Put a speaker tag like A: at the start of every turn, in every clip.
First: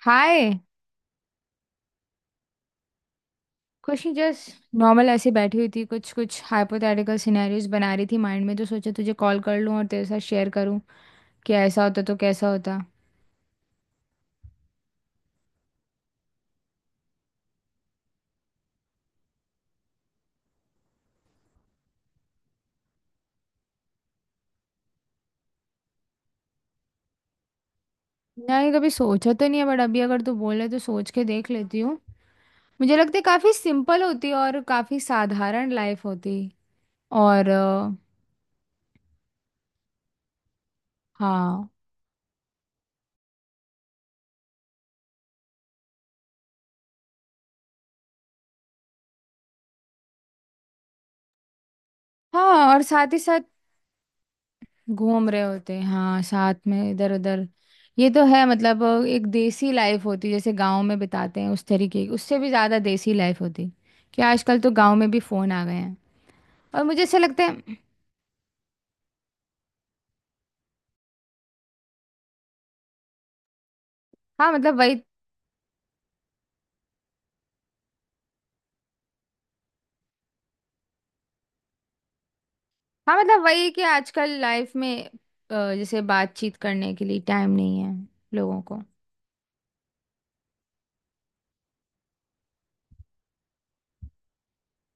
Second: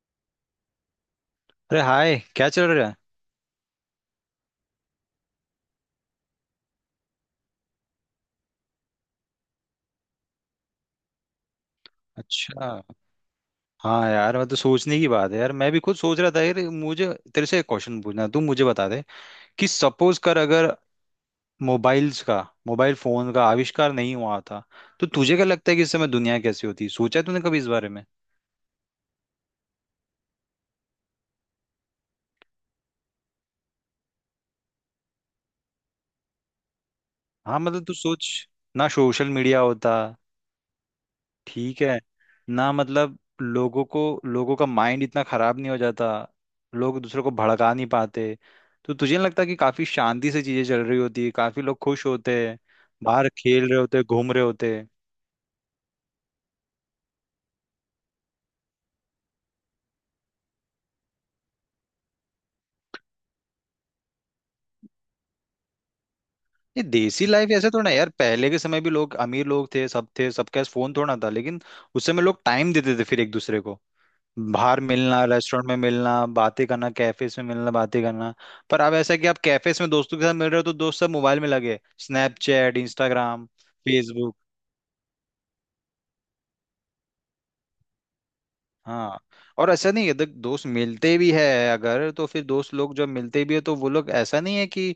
A: हाय।
B: अरे हाय, क्या चल रहा है?
A: कुछ नहीं, जस्ट नॉर्मल ऐसे बैठी हुई थी, कुछ कुछ हाइपोथेटिकल सिनेरियोज बना रही थी माइंड में, तो सोचा तुझे कॉल कर लूँ और तेरे साथ शेयर करूँ कि ऐसा होता तो कैसा
B: अच्छा।
A: होता।
B: हाँ यार, मैं तो सोचने की बात है यार, मैं भी खुद सोच रहा था यार। मुझे तेरे से एक क्वेश्चन पूछना है, तू मुझे बता दे कि सपोज कर अगर मोबाइल्स का मोबाइल फोन का आविष्कार नहीं हुआ था तो तुझे क्या लगता है कि इस समय दुनिया कैसी होती? सोचा है तूने कभी इस बारे में?
A: नहीं कभी सोचा तो नहीं है बट अभी अगर तू बोले तो सोच के देख लेती हूँ। मुझे लगता है काफ़ी सिंपल होती और काफ़ी साधारण लाइफ होती। और
B: हाँ मतलब तू सोच ना, सोशल मीडिया होता।
A: हाँ।
B: ठीक है ना, मतलब लोगों को, लोगों का माइंड इतना खराब नहीं हो जाता। लोग दूसरों को भड़का नहीं पाते। तो तुझे नहीं लगता कि काफी शांति से चीजें चल रही होती है, काफी लोग खुश होते हैं,
A: हाँ और साथ ही
B: बाहर
A: साथ
B: खेल रहे होते हैं, घूम रहे होते हैं।
A: घूम रहे होते हैं, हाँ, साथ में इधर उधर। ये तो है, मतलब एक देसी लाइफ होती जैसे गांव में बिताते हैं उस तरीके की, उससे भी ज़्यादा देसी लाइफ होती कि आजकल तो गांव में भी फ़ोन आ गए हैं।
B: ये
A: और मुझे ऐसा
B: देसी
A: लगता
B: लाइफ ऐसे
A: है
B: थोड़ा ना है यार, पहले के समय भी लोग, अमीर लोग थे, सब थे, सबके पास फोन थोड़ा ना था, लेकिन उस समय लोग टाइम देते थे फिर एक दूसरे को।
A: हाँ मतलब
B: बाहर
A: वही।
B: मिलना, रेस्टोरेंट में मिलना बातें करना, कैफेज में मिलना बातें करना। पर अब ऐसा है कि आप कैफेज में दोस्तों के साथ मिल रहे हो तो दोस्त सब मोबाइल में लगे, स्नैपचैट,
A: हाँ मतलब
B: इंस्टाग्राम,
A: वही है कि आजकल
B: फेसबुक।
A: लाइफ में जैसे बातचीत करने के लिए टाइम नहीं है लोगों को।
B: हाँ, और ऐसा नहीं है, देख, दोस्त मिलते भी है, अगर तो फिर दोस्त लोग जब मिलते भी है तो वो लोग ऐसा नहीं है कि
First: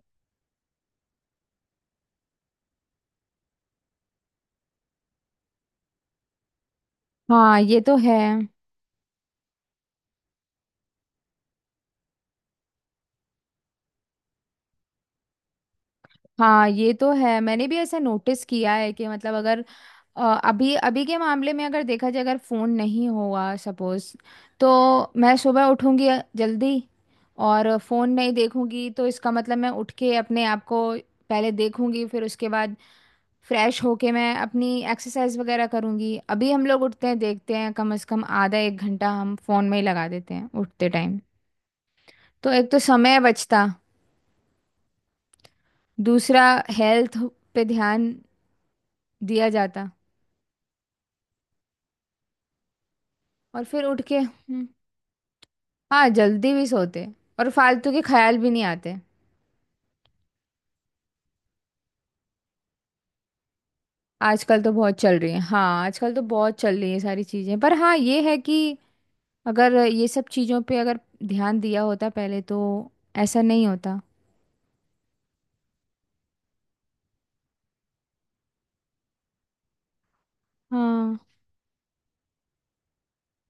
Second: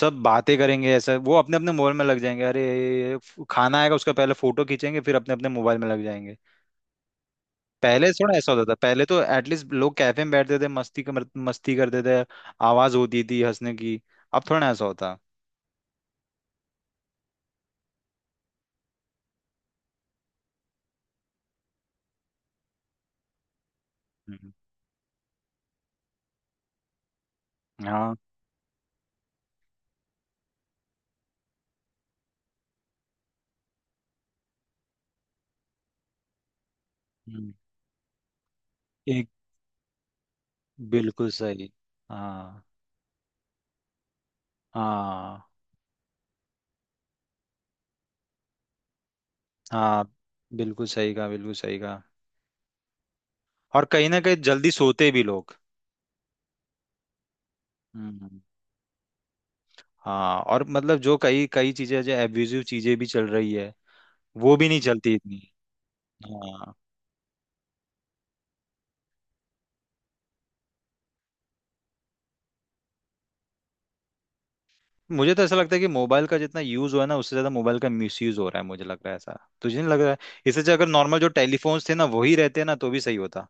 B: सब बातें करेंगे, ऐसा, वो अपने अपने मोबाइल में लग जाएंगे। अरे, खाना आएगा उसका पहले फोटो खींचेंगे, फिर अपने अपने मोबाइल में लग जाएंगे।
A: हाँ ये तो
B: पहले
A: है।
B: थोड़ा ऐसा होता था, पहले तो एटलीस्ट लोग कैफे में बैठते थे, मस्ती करते थे, आवाज होती थी हंसने की। अब थोड़ा ना ऐसा होता।
A: हाँ ये तो है, मैंने भी ऐसा नोटिस किया है कि मतलब अगर अभी अभी के मामले में अगर देखा जाए, अगर फ़ोन नहीं हुआ सपोज़,
B: हम्म।
A: तो मैं सुबह उठूंगी जल्दी, और फ़ोन
B: हाँ।
A: नहीं देखूंगी तो इसका मतलब मैं उठ के अपने आप को पहले देखूंगी, फिर उसके बाद फ्रेश होके मैं अपनी एक्सरसाइज वगैरह करूंगी। अभी हम लोग उठते हैं,
B: हम्म।
A: देखते हैं कम से कम आधा एक घंटा
B: एक,
A: हम फ़ोन में ही लगा देते हैं उठते टाइम।
B: बिल्कुल सही।
A: तो
B: हाँ।
A: एक तो समय बचता,
B: हाँ।
A: दूसरा हेल्थ पे ध्यान दिया जाता।
B: हाँ, बिल्कुल सही कहा, बिल्कुल सही कहा।
A: और फिर
B: और
A: उठ
B: कहीं
A: के
B: ना कहीं जल्दी सोते भी लोग।
A: हाँ जल्दी भी सोते, और फालतू के ख्याल
B: हम्म।
A: भी नहीं आते।
B: हाँ, और मतलब जो कई कई चीजें, जो एब्यूजिव चीजें भी चल रही है, वो
A: आजकल
B: भी
A: तो
B: नहीं
A: बहुत
B: चलती
A: चल रही है,
B: इतनी।
A: हाँ आजकल तो बहुत
B: हाँ,
A: चल रही है सारी चीज़ें। पर हाँ ये है कि अगर ये सब चीज़ों पे अगर ध्यान दिया होता पहले, तो ऐसा नहीं होता।
B: मुझे तो ऐसा लगता है कि मोबाइल का जितना यूज हुआ है ना, उससे ज्यादा मोबाइल का मिसयूज हो रहा है, मुझे लग रहा है ऐसा। तुझे नहीं लग रहा है? इससे अच्छा अगर
A: हाँ
B: नॉर्मल जो टेलीफोन्स थे ना वही रहते ना तो भी सही होता।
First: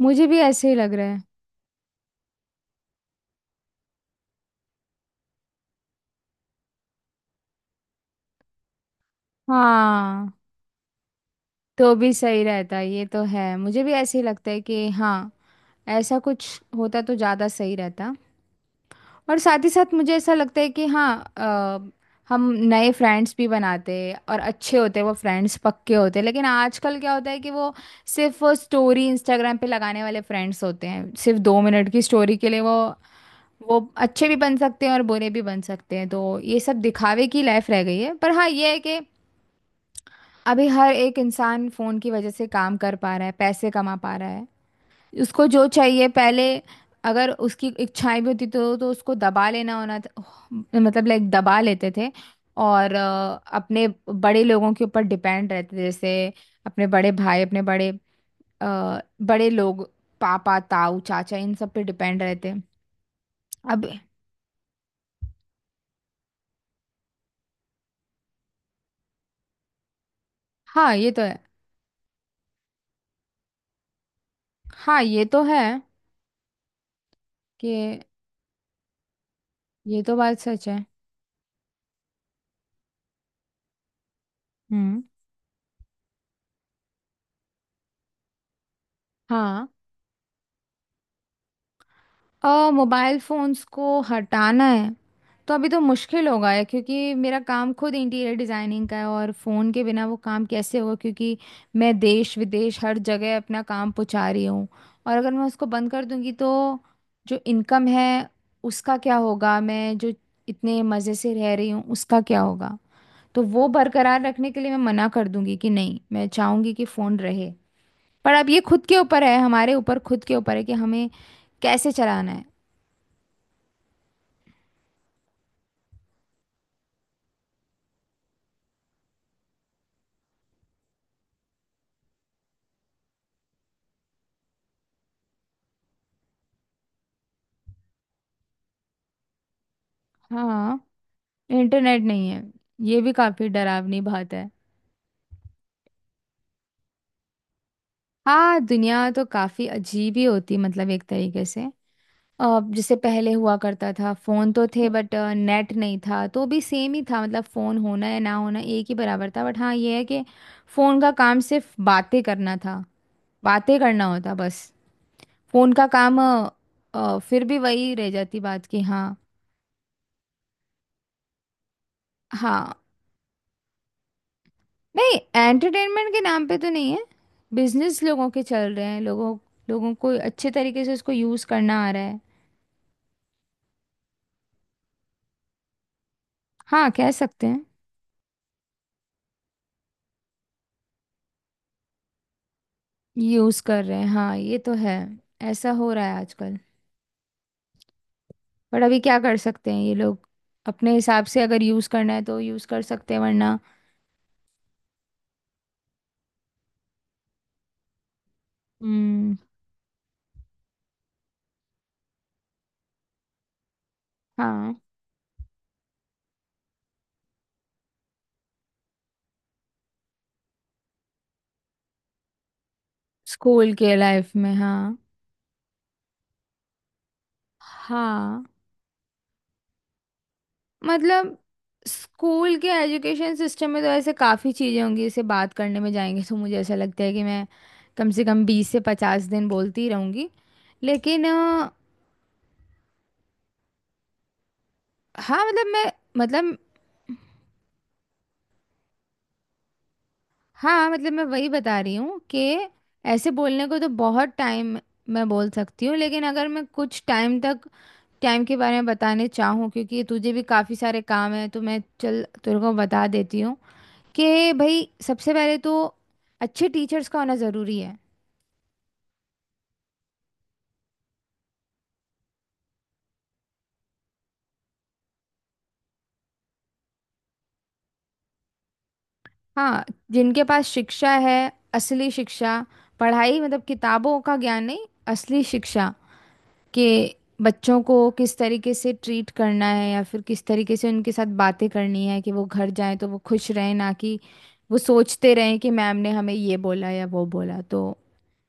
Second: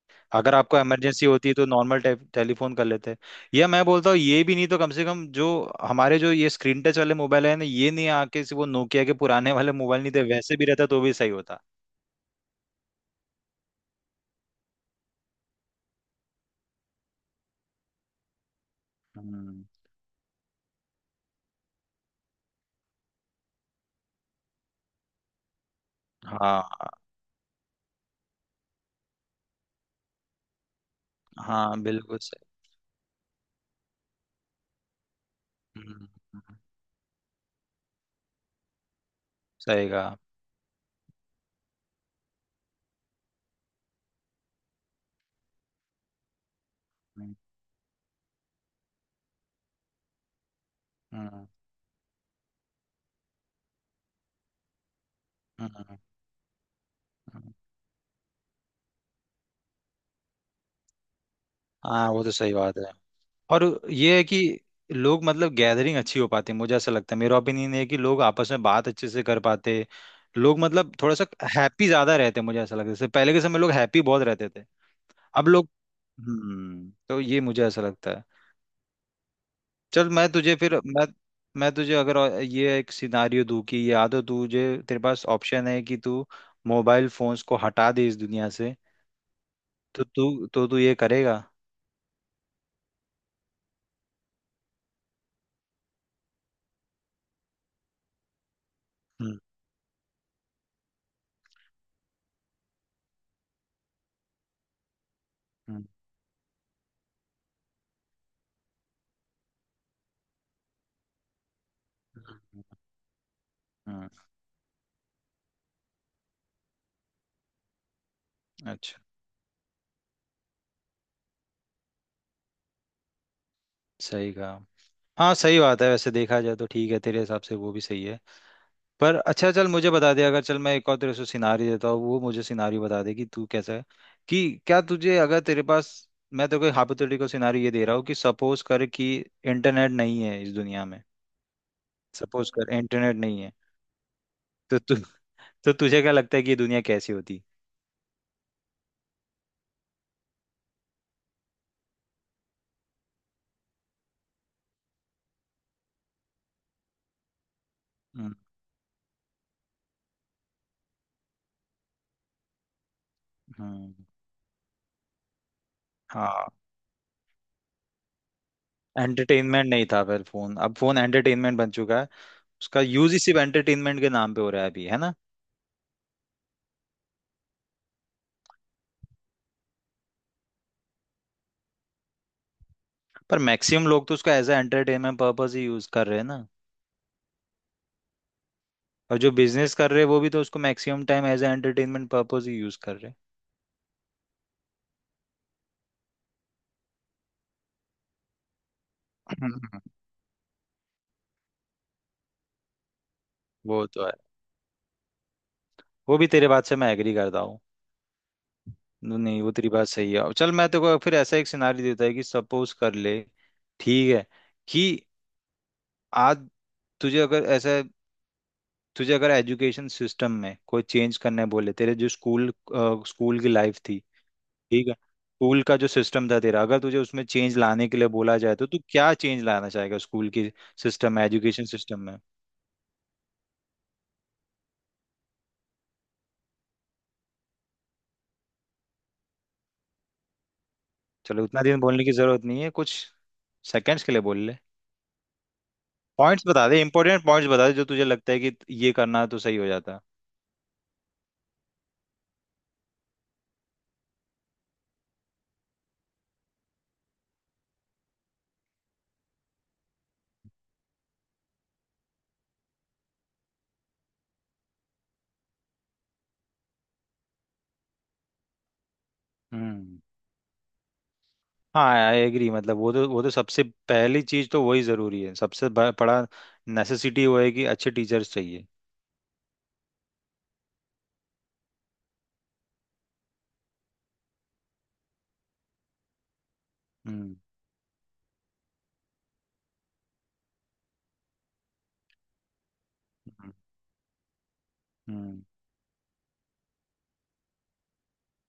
A: मुझे भी
B: अगर
A: ऐसे ही
B: आपको
A: लग रहा है।
B: इमरजेंसी होती है तो नॉर्मल टेलीफोन कर लेते, या मैं बोलता हूँ ये भी नहीं तो कम से कम जो हमारे जो ये स्क्रीन टच वाले मोबाइल है ना, ये नहीं आके सिर्फ वो नोकिया के पुराने वाले मोबाइल नहीं थे,
A: हाँ
B: वैसे भी रहता तो भी सही होता।
A: तो भी सही रहता, ये तो है, मुझे भी ऐसे ही लगता है कि हाँ ऐसा कुछ होता तो ज़्यादा सही रहता। और साथ
B: हम्म।
A: ही साथ मुझे ऐसा लगता है कि हाँ अ, हम नए फ्रेंड्स भी बनाते हैं और अच्छे होते हैं, वो फ्रेंड्स पक्के होते हैं, लेकिन
B: हाँ।
A: आजकल क्या होता है कि वो सिर्फ वो स्टोरी इंस्टाग्राम पे लगाने वाले फ्रेंड्स होते हैं, सिर्फ दो
B: हाँ,
A: मिनट की
B: बिल्कुल
A: स्टोरी
B: सही।
A: के लिए। वो अच्छे भी बन सकते हैं और बुरे भी बन सकते हैं,
B: हम्म।
A: तो
B: हम्म,
A: ये सब दिखावे की लाइफ रह गई है। पर हाँ ये है कि
B: सही कहा।
A: अभी हर एक इंसान फ़ोन की वजह से काम कर पा रहा है, पैसे कमा पा रहा है। उसको जो चाहिए पहले, अगर
B: हम्म।
A: उसकी इच्छाएं भी होती तो उसको दबा लेना होना था। मतलब लाइक
B: हम्म।
A: दबा लेते थे, और अपने बड़े लोगों के ऊपर डिपेंड रहते थे,
B: हम्म।
A: जैसे अपने बड़े भाई,
B: हम्म।
A: अपने बड़े अ, बड़े लोग, पापा, ताऊ, चाचा, इन सब पे
B: हाँ,
A: डिपेंड
B: वो तो सही
A: रहते।
B: बात है। और
A: अब
B: ये है कि लोग मतलब गैदरिंग अच्छी हो पाती है, मुझे ऐसा लगता है, मेरा ओपिनियन है कि लोग आपस में बात अच्छे से कर पाते। लोग मतलब
A: हाँ ये
B: थोड़ा
A: तो
B: सा
A: है।
B: हैप्पी ज्यादा रहते हैं, मुझे ऐसा लगता है, जैसे पहले के समय लोग हैप्पी बहुत रहते थे,
A: हाँ ये तो
B: अब
A: है
B: लोग। हम्म, तो ये मुझे
A: कि
B: ऐसा लगता है।
A: ये
B: चल,
A: तो
B: मैं
A: बात
B: तुझे
A: सच
B: फिर
A: है।
B: मैं मैं तुझे अगर ये एक सिनारियो दूं कि या तो तुझे, तेरे
A: हम्म।
B: पास ऑप्शन है कि तू मोबाइल फोन्स को हटा दे इस दुनिया से,
A: हाँ
B: तो तू ये करेगा?
A: मोबाइल फोन्स को हटाना है तो अभी तो मुश्किल होगा है, क्योंकि मेरा काम खुद इंटीरियर डिजाइनिंग का है, और
B: हम्म।
A: फोन के बिना वो काम कैसे होगा, क्योंकि मैं देश विदेश हर जगह अपना काम पहुंचा रही हूँ। और अगर मैं उसको
B: हम्म।
A: बंद कर दूंगी तो जो इनकम है उसका क्या होगा, मैं जो इतने मज़े से रह रही हूँ उसका क्या
B: हम्म।
A: होगा। तो वो
B: हम्म।
A: बरकरार रखने के लिए मैं मना कर दूंगी कि नहीं, मैं चाहूंगी कि फोन रहे। पर अब ये खुद के
B: अच्छा,
A: ऊपर है, हमारे ऊपर खुद के ऊपर है कि हमें कैसे चलाना है।
B: सही कहा। हाँ, सही बात है, वैसे देखा जाए तो ठीक है, तेरे हिसाब से वो भी सही है। पर अच्छा, चल मुझे बता दे, अगर चल मैं एक और तेरे से सिनारी देता हूँ, वो मुझे सिनारी बता दे कि तू कैसा है, कि क्या तुझे अगर तेरे पास, मैं तो कोई हाइपोथेटिकल सिनारी ये दे रहा हूँ कि सपोज कर कि इंटरनेट नहीं है इस
A: हाँ
B: दुनिया में।
A: इंटरनेट नहीं है,
B: सपोज कर
A: ये भी
B: इंटरनेट नहीं
A: काफी
B: है।
A: डरावनी बात है।
B: तो तु, तो तुझे क्या लगता है कि ये दुनिया कैसी होती?
A: हाँ दुनिया तो काफी अजीब ही होती, मतलब एक तरीके से। अब जैसे पहले हुआ करता था फोन तो थे बट नेट नहीं था, तो भी सेम ही था, मतलब फोन होना या ना
B: हम्म।
A: होना एक ही बराबर था। बट हाँ ये है कि फोन का काम सिर्फ बातें करना था, बातें
B: हम्म।
A: करना होता बस। फोन का काम
B: हाँ,
A: फिर भी वही रह जाती बात कि हाँ।
B: एंटरटेनमेंट नहीं था फिर फोन, अब फोन एंटरटेनमेंट बन चुका है। उसका
A: हाँ
B: यूज ही सिर्फ एंटरटेनमेंट के नाम पे हो रहा है अभी, है ना?
A: नहीं, एंटरटेनमेंट के नाम पे तो नहीं है, बिजनेस लोगों के चल रहे हैं, लोगों लोगों को अच्छे तरीके से उसको यूज़ करना आ रहा है।
B: पर मैक्सिमम लोग तो उसको एज ए एंटरटेनमेंट पर्पज ही यूज कर रहे हैं ना?
A: हाँ कह सकते हैं।
B: और जो बिजनेस कर रहे हैं वो भी तो उसको maximum time as a entertainment purpose ही यूज कर रहे हैं।
A: यूज़ कर रहे हैं, हाँ ये तो है, ऐसा हो रहा है आजकल। पर अभी क्या कर सकते
B: हम्म।
A: हैं ये लोग, अपने हिसाब से अगर यूज़ करना है तो यूज़ कर सकते हैं वरना।
B: वो तो है, वो भी तेरे बात से मैं एग्री करता हूँ।
A: हम्म।
B: नहीं, वो तेरी बात सही है। अब चल, मैं तेको फिर ऐसा एक सिनारी देता है कि सपोज कर ले, ठीक है,
A: हाँ
B: कि आज, तुझे अगर ऐसा तुझे अगर एजुकेशन सिस्टम में कोई चेंज करने बोले, तेरे जो स्कूल स्कूल की
A: स्कूल
B: लाइफ
A: के
B: थी,
A: लाइफ में,
B: ठीक है,
A: हाँ।
B: स्कूल का जो सिस्टम था तेरा, अगर तुझे उसमें चेंज लाने के लिए बोला
A: हाँ
B: जाए, तो तू क्या चेंज लाना चाहेगा स्कूल की सिस्टम में,
A: मतलब
B: एजुकेशन सिस्टम में?
A: स्कूल के एजुकेशन सिस्टम में तो ऐसे काफ़ी चीज़ें होंगी, इसे बात करने में जाएंगे तो मुझे ऐसा लगता है कि मैं कम से कम 20 से 50 दिन बोलती ही रहूँगी। लेकिन
B: चलो उतना दिन बोलने की जरूरत नहीं है, कुछ सेकंड्स के लिए बोल ले,
A: हाँ मतलब मैं,
B: पॉइंट्स
A: मतलब
B: बता दे, इंपॉर्टेंट पॉइंट्स बता दे जो तुझे लगता है कि ये करना तो सही हो जाता।
A: हाँ मतलब मैं वही बता रही हूँ कि ऐसे बोलने को तो बहुत टाइम मैं बोल सकती हूँ, लेकिन अगर मैं कुछ टाइम तक टाइम के बारे में बताने चाहूँ क्योंकि तुझे भी काफ़ी सारे काम हैं, तो मैं चल तेरे को बता देती हूँ कि भाई सबसे पहले तो अच्छे टीचर्स का होना ज़रूरी है।
B: हम्म। हाँ, आई एग्री, मतलब वो तो, वो तो सबसे पहली चीज तो वही जरूरी है, सबसे बड़ा नेसेसिटी वो है कि अच्छे टीचर्स चाहिए।
A: हाँ जिनके पास शिक्षा है, असली शिक्षा। पढ़ाई मतलब किताबों का ज्ञान नहीं, असली शिक्षा के
B: हम्म।
A: बच्चों को किस तरीके से ट्रीट करना है, या फिर किस तरीके से उनके साथ बातें करनी है कि वो घर जाएं तो वो खुश
B: हम्म।
A: रहें, ना कि वो सोचते
B: हम्म।
A: रहें कि मैम ने हमें ये बोला या वो बोला तो।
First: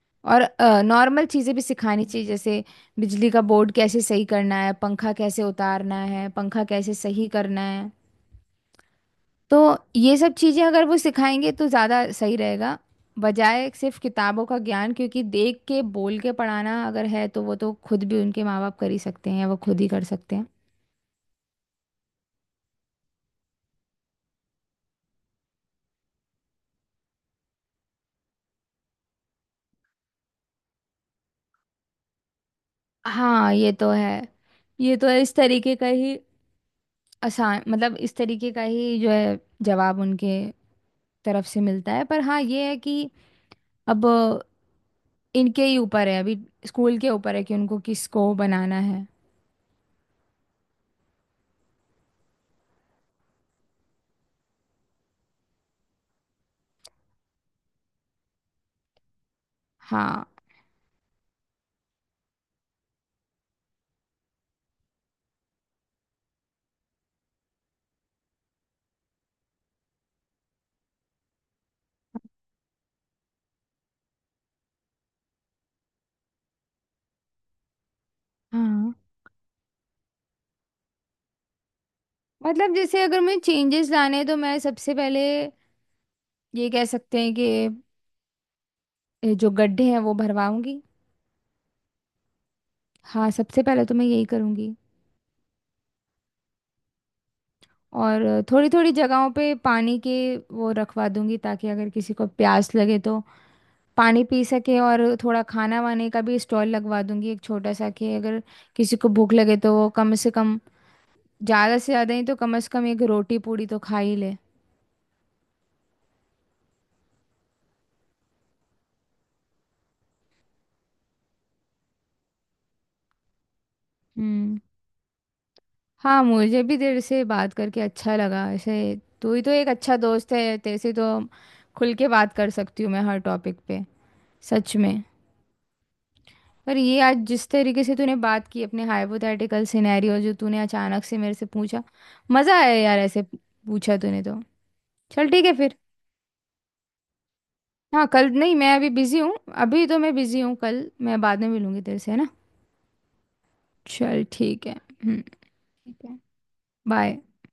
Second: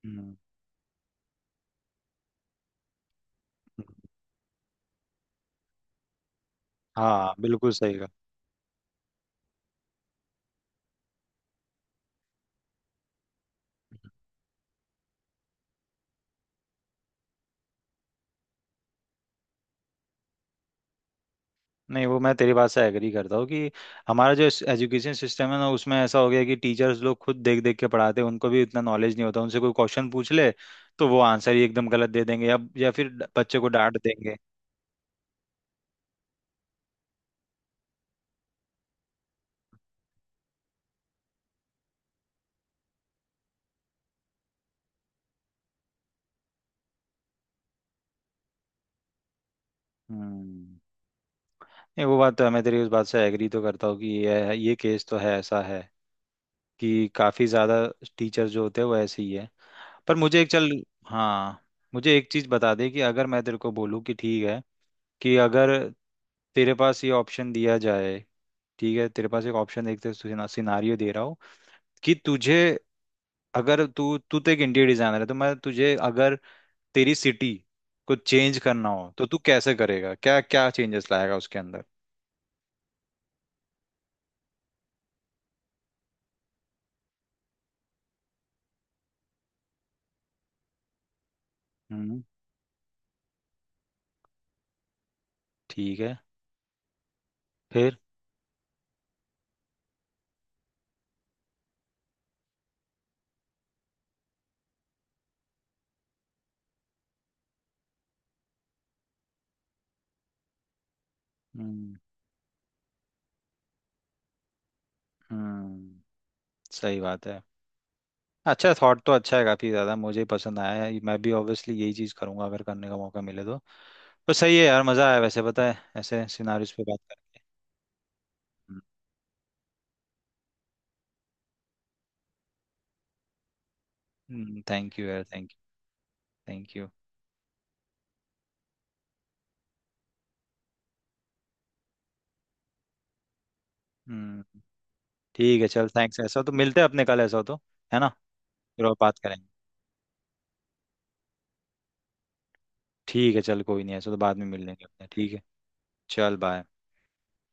B: हम्म।
A: और नॉर्मल चीज़ें भी सिखानी चाहिए, जैसे बिजली का बोर्ड कैसे
B: हम्म।
A: सही करना है, पंखा कैसे उतारना है, पंखा कैसे सही
B: हाँ,
A: करना
B: बिल्कुल
A: है।
B: सही कहा।
A: तो ये सब चीजें अगर वो सिखाएंगे तो ज्यादा सही रहेगा, बजाय सिर्फ किताबों का ज्ञान। क्योंकि देख के बोल के पढ़ाना अगर है तो वो तो खुद भी उनके माँ बाप कर ही सकते हैं, या वो खुद ही कर सकते हैं।
B: नहीं, वो मैं तेरी बात से एग्री करता हूँ कि हमारा जो एजुकेशन सिस्टम है ना, उसमें ऐसा हो गया कि टीचर्स लोग खुद देख देख के पढ़ाते हैं, उनको भी इतना नॉलेज नहीं होता, उनसे कोई क्वेश्चन पूछ ले तो वो आंसर ही एकदम गलत दे देंगे, या फिर
A: हाँ
B: बच्चे को
A: ये तो
B: डांट
A: है,
B: देंगे।
A: ये तो है, इस तरीके का ही आसान, मतलब इस तरीके का ही जो है जवाब उनके तरफ से मिलता है। पर हाँ ये है कि अब इनके ही ऊपर है, अभी स्कूल के ऊपर है कि उनको किसको बनाना है।
B: हम्म। नहीं, वो बात तो है, मैं तेरी उस बात से एग्री तो करता हूँ कि ये केस तो है, ऐसा है कि काफ़ी ज़्यादा टीचर जो होते हैं वो ऐसे ही है। पर
A: हाँ।
B: मुझे एक, चल, हाँ, मुझे एक चीज़ बता दे कि अगर मैं तेरे को बोलूँ कि ठीक है, कि अगर तेरे पास ये ऑप्शन दिया जाए, ठीक है, तेरे पास एक ऑप्शन, देखते, सिनारियो दे रहा हूँ कि तुझे, अगर तू तू तो एक इंटीरियर डिजाइनर है, तो मैं तुझे अगर तेरी सिटी को चेंज करना
A: हाँ
B: हो तो तू कैसे करेगा, क्या क्या चेंजेस लाएगा उसके अंदर?
A: मतलब जैसे अगर मैं चेंजेस लाने हैं, तो मैं सबसे पहले ये कह सकते हैं कि ये जो गड्ढे हैं वो भरवाऊंगी।
B: हम्म।
A: हाँ सबसे पहले तो मैं यही करूंगी।
B: ठीक है, फिर?
A: और थोड़ी थोड़ी जगहों पे पानी के वो रखवा दूंगी, ताकि अगर किसी को प्यास लगे तो पानी पी सके। और थोड़ा खाना वाने का भी स्टॉल लगवा दूंगी एक छोटा सा, कि अगर किसी को भूख लगे तो वो कम से कम, ज़्यादा से
B: हम्म।
A: ज़्यादा ही तो कम से कम एक रोटी पूड़ी तो खा ही ले।
B: हम्म, सही बात है। अच्छा थॉट तो अच्छा है, काफी ज्यादा मुझे पसंद आया है, मैं भी ऑब्वियसली यही चीज करूंगा अगर करने का मौका मिले तो। पर सही
A: हम्म।
B: है यार, मजा आया, वैसे पता है
A: हाँ
B: ऐसे
A: मुझे
B: सिनारियोस
A: भी
B: पे
A: तेरे
B: बात
A: से बात करके अच्छा लगा ऐसे।
B: कर।
A: तू ही तो एक अच्छा दोस्त है, तेरे से तो खुल के बात कर सकती हूँ मैं हर टॉपिक पे, सच
B: थैंक
A: में।
B: यू यार, थैंक यू, थैंक
A: पर
B: यू।
A: ये आज जिस तरीके से तूने बात की, अपने हाइपोथेटिकल सिनेरियो जो तूने अचानक से मेरे से पूछा, मज़ा आया यार, ऐसे पूछा तूने तो।
B: हम्म।
A: चल ठीक है
B: ठीक है,
A: फिर।
B: चल, थैंक्स, ऐसा हो तो मिलते हैं अपने कल, ऐसा हो तो, है
A: हाँ
B: ना?
A: कल नहीं, मैं
B: फिर
A: अभी
B: और
A: बिज़ी
B: बात
A: हूँ।
B: करेंगे।
A: अभी तो मैं बिज़ी हूँ, कल मैं बाद में मिलूंगी तेरे से, है ना।
B: ठीक है, चल, कोई नहीं, ऐसा हो तो
A: चल
B: बाद में मिल
A: ठीक है,
B: लेंगे अपने,
A: हम्म,
B: ठीक है।
A: ठीक है।
B: चल बाय।
A: बाय।